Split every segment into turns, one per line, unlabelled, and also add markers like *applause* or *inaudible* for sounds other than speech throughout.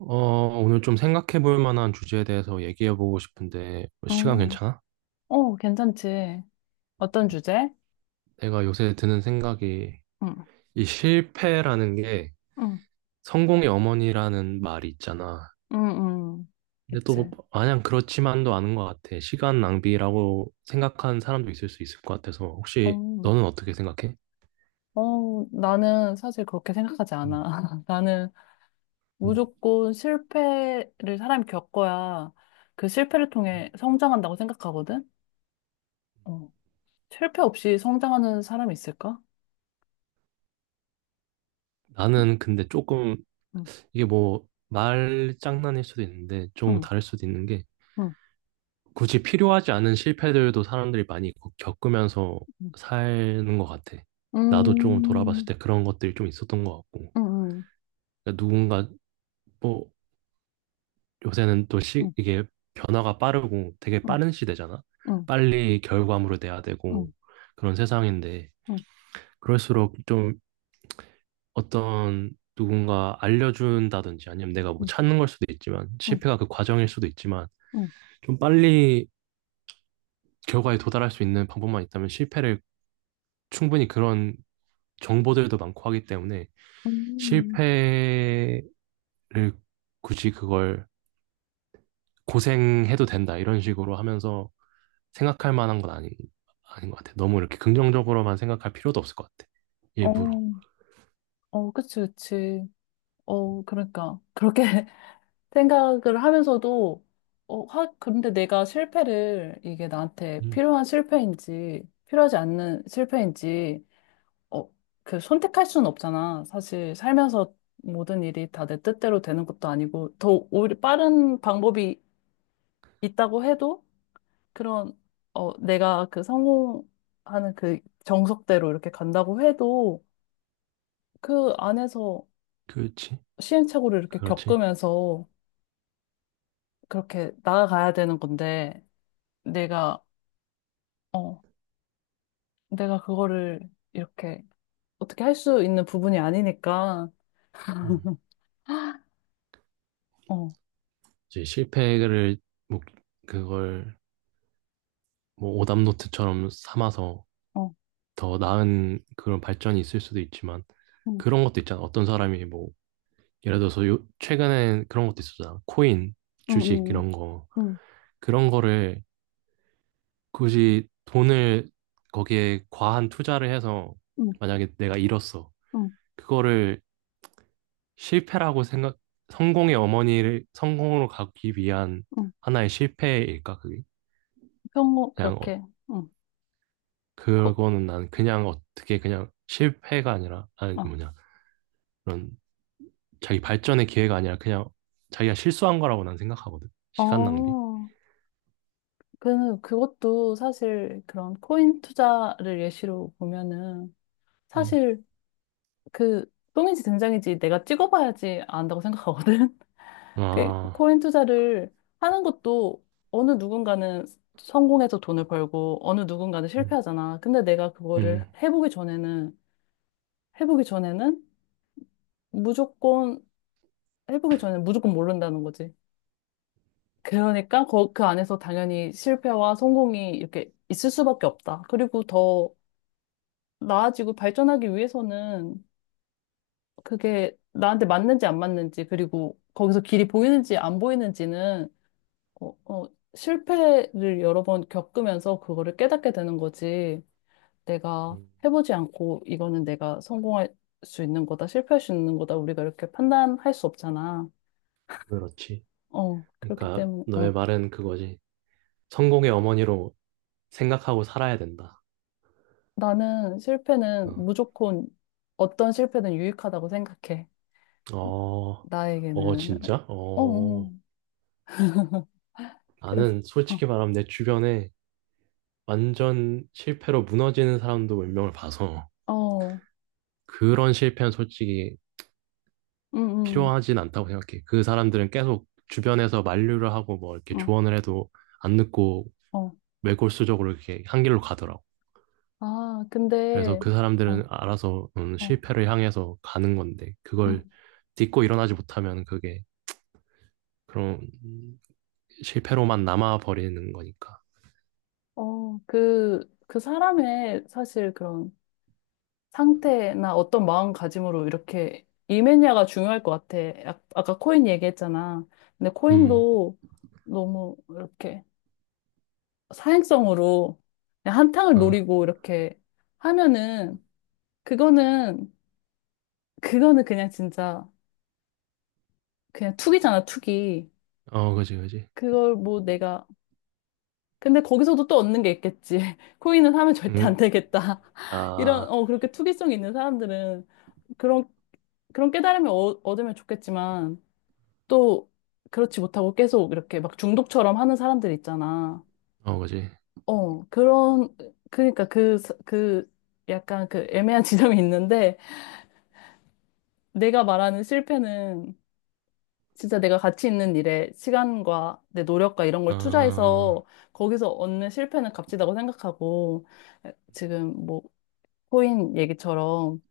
어, 오늘 좀 생각해 볼 만한 주제에 대해서 얘기해 보고 싶은데, 뭐 시간
음.
괜찮아?
어, 괜찮지. 어떤 주제?
내가 요새 드는 생각이,
응,
이 실패라는 게
응,
성공의 어머니라는 말이 있잖아.
응, 응.
근데 또
그치.
마냥 그렇지만도 않은 것 같아. 시간 낭비라고 생각하는 사람도 있을 수 있을 것 같아서, 혹시
어,
너는 어떻게 생각해?
어, 나는 사실 그렇게 생각하지
음,
않아. *laughs* 나는
음.
무조건 실패를 사람이 겪어야 그 실패를 통해 성장한다고 생각하거든? 어. 실패 없이 성장하는 사람이 있을까? 응,
나는 근데 조금,
응,
이게 뭐, 말 장난일 수도 있는데, 조금
응,
다를 수도 있는 게,
응,
굳이 필요하지 않은 실패들도 사람들이 많이 겪으면서
응.
사는 것 같아. 나도 조금 돌아봤을
음,
때 그런 것들이 좀 있었던 것 같고.
응, 응,
그러니까 누군가, 뭐, 요새는 또
응,
이게 변화가 빠르고 되게
응,
빠른 시대잖아?
응,
빨리 결과물을 내야 되고
응,
그런 세상인데,
응,
그럴수록 좀 어떤 누군가 알려준다든지 아니면 내가 뭐
응, 응,
찾는 걸 수도 있지만,
응. 음.
실패가 그 과정일 수도 있지만,
음,
좀 빨리 결과에 도달할 수 있는 방법만 있다면 실패를 충분히 그런 정보들도 많고 하기 때문에
음, 음, 음.
실패를 굳이 그걸 고생해도 된다 이런 식으로 하면서 생각할 만한 건 아니, 아닌 것 같아. 너무 이렇게 긍정적으로만 생각할 필요도 없을 것 같아. 일부러.
어, 어, 그치, 그치. 어, 그러니까. 그렇게 *laughs* 생각을 하면서도, 어, 근데 내가 실패를, 이게 나한테
음,
필요한 실패인지, 필요하지 않는 실패인지, 어, 그 선택할 수는 없잖아. 사실 살면서 모든 일이 다 내 뜻대로 되는 것도 아니고, 더 오히려 빠른 방법이 있다고 해도, 그런, 어, 내가 그 성공하는 그 정석대로 이렇게 간다고 해도, 그 안에서
그렇지.
시행착오를 이렇게
그렇지.
겪으면서, 그렇게 나아가야 되는 건데, 내가, 어, 내가 그거를 이렇게 어떻게 할 수 있는 부분이 아니니까,
음.
어,
이제 실패를 뭐 그걸 뭐 오답노트처럼 삼아서
어,
더 나은 그런 발전이 있을 수도 있지만
응,
그런 것도 있잖아. 어떤 사람이 뭐 예를 들어서 요, 최근에 그런 것도 있었잖아. 코인,
응,
주식
응,
이런 거
응,
그런 거를 굳이 돈을 거기에 과한 투자를 해서
응, 응,
만약에 내가 잃었어.
응.
그거를 실패라고 생각, 성공의 어머니를 성공으로 가기 위한
응.
하나의 실패일까, 그게?
평소,
그냥, 어,
그렇게, 응, 꼭,
그거는 난 그냥 어떻게 그냥 실패가 아니라, 아니,
어.
뭐냐, 그런 자기 발전의 기회가 아니라 그냥 자기가 실수한 거라고 난 생각하거든. 시간 낭비.
어, 그것도 사실 그런 코인 투자를 예시로 보면은,
음.
사실 그, 똥인지 된장인지 내가 찍어봐야지 안다고 생각하거든. 그
아,
코인 투자를 하는 것도 어느 누군가는 성공해서 돈을 벌고 어느 누군가는
음,
실패하잖아. 근데 내가 그거를
음,
해보기 전에는 해보기 전에는 무조건 해보기 전에는 무조건 모른다는 거지. 그러니까 그 안에서 당연히 실패와 성공이 이렇게 있을 수밖에 없다. 그리고 더 나아지고 발전하기 위해서는 그게 나한테 맞는지 안 맞는지 그리고 거기서 길이 보이는지 안 보이는지는 어, 어, 실패를 여러 번 겪으면서 그거를 깨닫게 되는 거지. 내가
음,
해보지 않고 이거는 내가 성공할 수 있는 거다, 실패할 수 있는 거다, 우리가 이렇게 판단할 수 없잖아.
그렇지.
어, 그렇기
그러니까
때문에, 어.
너의 말은 그거지. 성공의 어머니로 생각하고 살아야 된다.
나는 실패는
어,
무조건 어떤 실패든 유익하다고 생각해.
어, 어,
나에게는.
진짜?
어, 어.
어,
그래서,
나는
어,
솔직히 말하면 내 주변에 완전 실패로 무너지는 사람도 몇 명을 봐서
어,
그런 실패는 솔직히
응,
필요하진 않다고 생각해. 그 사람들은 계속 주변에서 만류를 하고 뭐 이렇게
응,
조언을 해도 안 듣고
어, 어.
매골수적으로 이렇게 한 길로 가더라고.
아,
그래서
근데,
그 사람들은
어,
알아서
어.
실패를 향해서 가는 건데
음.
그걸 딛고 일어나지 못하면 그게 그런 실패로만 남아 버리는 거니까.
어, 그 사람의 사실 그런 상태나 어떤 마음가짐으로 이렇게 임했냐가 중요할 것 같아. 아까 코인 얘기했잖아. 근데
음,
코인도 너무 이렇게 사행성으로 그냥 한탕을
어,
노리고 이렇게 하면은 그거는, 그거는 그냥 진짜 그냥 투기잖아, 투기.
어, 그지, 그지.
그걸 뭐 내가. 근데 거기서도 또 얻는 게 있겠지. *laughs* 코인은 사면 절대 안
음,
되겠다. *laughs* 이런,
아,
어, 그렇게 투기성 있는 사람들은 그런 그런 깨달음을 얻으면 좋겠지만, 또, 그렇지 못하고 계속 이렇게 막 중독처럼 하는 사람들 있잖아.
어, 그지.
어, 그런, 그러니까 그, 그, 약간 그 애매한 *laughs* 지점이 있는데, 내가 말하는 실패는 진짜 내가 가치 있는 일에 시간과 내 노력과 이런 걸
어,
투자해서 거기서 얻는 실패는 값지다고 생각하고, 지금 뭐, 코인 얘기처럼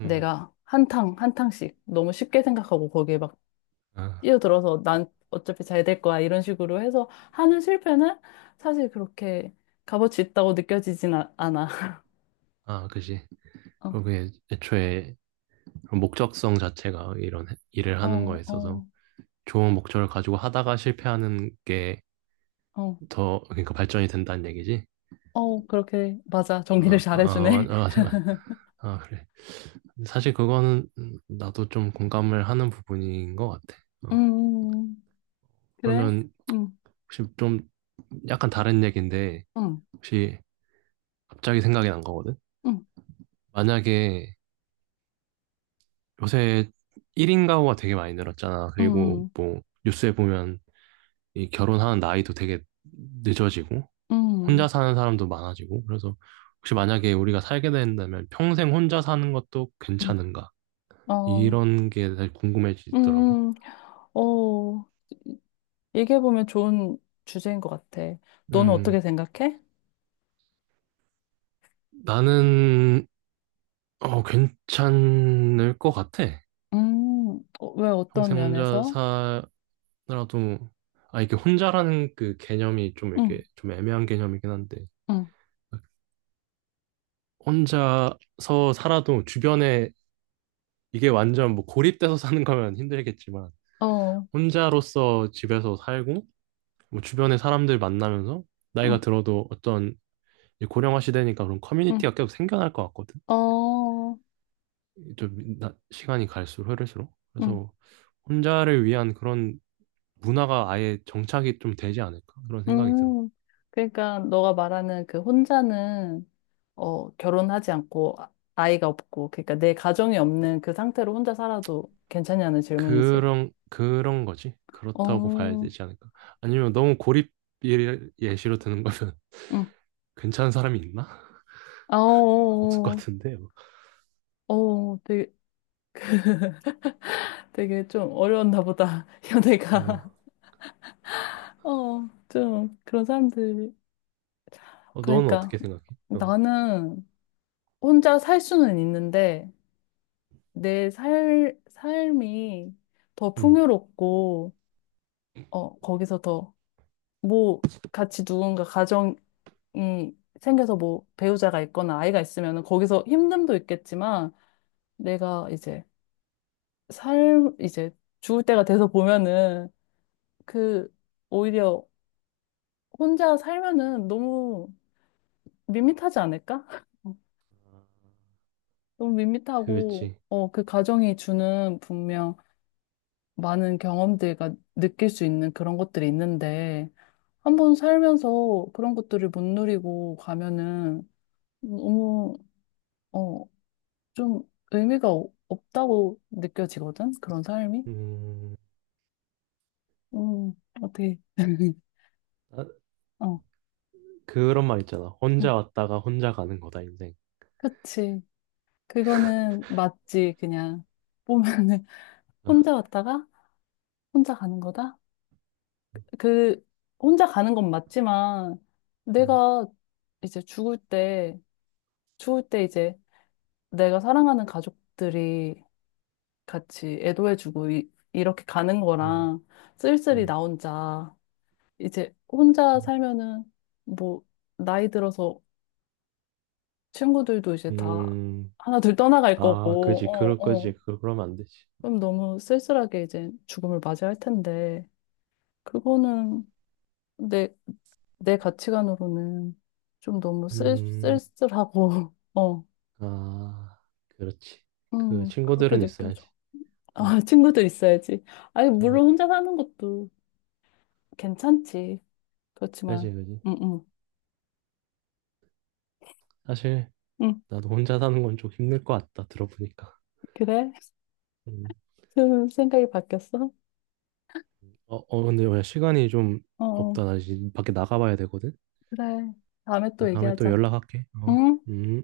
음,
내가 한탕, 한탕씩 너무 쉽게 생각하고 거기에 막
아,
뛰어들어서 난 어차피 잘 될 거야 이런 식으로 해서 하는 실패는 사실 그렇게 값어치 있다고 느껴지진 않아. *laughs*
아, 그지.
어,
그게 애초에 목적성 자체가 이런 일을 하는
어,
거에 있어서
어,
좋은 목적을 가지고 하다가 실패하는 게
어,
더, 그러니까 발전이 된다는 얘기지.
어, 그렇게 맞아 정리를
어, 아, 아,
잘해주네.
맞아. 맞아. 아, 그래. 사실 그거는 나도 좀 공감을 하는 부분인 것 같아.
*laughs*
어,
음, 그래?
그러면
음,
혹시 좀 약간 다른 얘기인데
음,
혹시 갑자기 생각이 난 거거든?
음,
만약에 요새 1인 가구가 되게 많이 늘었잖아. 그리고
음,
뭐 뉴스에 보면 이 결혼하는 나이도 되게 늦어지고 혼자
음,
사는 사람도 많아지고 그래서 혹시 만약에 우리가 살게 된다면 평생 혼자 사는 것도
음,
괜찮은가?
어,
이런 게 사실 궁금해지더라고요.
음, 어, 얘기해보면 좋은 주제인 것 같아. 너는
음,
어떻게 생각해?
나는 어, 괜찮을 것 같아.
왜 어떤
평생 혼자
면에서?
나도 아 이게 혼자라는 그 개념이 좀
응,
이렇게 좀 애매한 개념이긴 한데
응,
혼자서 살아도 주변에 이게 완전 뭐 고립돼서 사는 거면 힘들겠지만
어,
혼자로서 집에서 살고 뭐 주변에 사람들 만나면서
응,
나이가 들어도 어떤 이제 고령화 시대니까 그런
응.
커뮤니티가 계속 생겨날 것 같거든.
어,
좀 시간이 갈수록 흐를수록
음,
그래서 혼자를 위한 그런 문화가 아예 정착이 좀 되지 않을까 그런 생각이 들어.
음. 그러니까 너가 말하는 그 혼자는 결혼하지 않고 아이가 없고 그러니까 내 가정이 없는 그 상태로 혼자 살아도 괜찮냐는 질문이지.
그런 거지. 그렇다고 봐야
어,
되지 않을까? 아니면 너무 고립 예시로 드는 거면
응.
*laughs* 괜찮은 사람이 있나?
아, 어,
*laughs* 없을 것
어,
같은데. 뭐.
어, 어, 되게, 되게 좀 어려웠나 보다. *laughs* 연애가.
어,
어, 좀 그런 사람들이.
어, 너는
그러니까
어떻게 생각해? 어,
나는 혼자 살 수는 있는데 내 삶이 더
음,
풍요롭고 거기서 더, 뭐, 같이 누군가 가정이 생겨서 뭐, 배우자가 있거나 아이가 있으면은 거기서 힘듦도 있겠지만, 내가 이제 죽을 때가 돼서 보면은, 그, 오히려 혼자 살면은 너무 밋밋하지 않을까? *laughs* 너무 밋밋하고,
그렇지.
그 가정이 주는 분명 많은 경험들과 느낄 수 있는 그런 것들이 있는데, 한번 살면서 그런 것들을 못 누리고 가면은 너무, 어, 좀 의미가 없다고 느껴지거든? 그런 삶이?
음,
음, 어떻게, *laughs*
아,
어,
그런 말 있잖아.
음,
혼자 왔다가 혼자 가는 거다 인생.
그치. 그거는 맞지, 그냥. 보면은, *laughs*
아,
혼자 왔다가, 혼자 가는 거다? 그, 혼자 가는 건 맞지만,
음,
내가 이제 죽을 때 이제 내가 사랑하는 가족들이 같이 애도해주고, 이렇게 가는
음,
거랑, 쓸쓸히 나
음,
혼자, 이제 혼자
음,
살면은 뭐 나이 들어서 친구들도 이제 다
음.
하나둘 떠나갈
아,
거고,
그지. 그럴
어, 어.
거지. 그러면 안 되지.
그럼 너무 쓸쓸하게 이제 죽음을 맞이할 텐데, 그거는 내, 내 가치관으로는 좀 너무 쓸,
음,
쓸쓸하고, *laughs* 어,
아, 그렇지. 그
그렇게
친구들은 있어야지.
느껴져.
어,
아, 친구들 있어야지. 아니,
어,
물론 혼자 사는 것도 괜찮지. 그렇지만,
그지, 그지.
응, 응,
사실
응,
나도 혼자 사는 건 좀 힘들 것 같다 들어보니까.
그래? *laughs*
음.
좀 생각이 바뀌었어?
어, 어 근데 야, 시간이 좀
어. 어.
없다. 나 이제 밖에 나가봐야 되거든.
그래. 다음에 또
다음에 또
얘기하자.
연락할게. 어.
응?
음.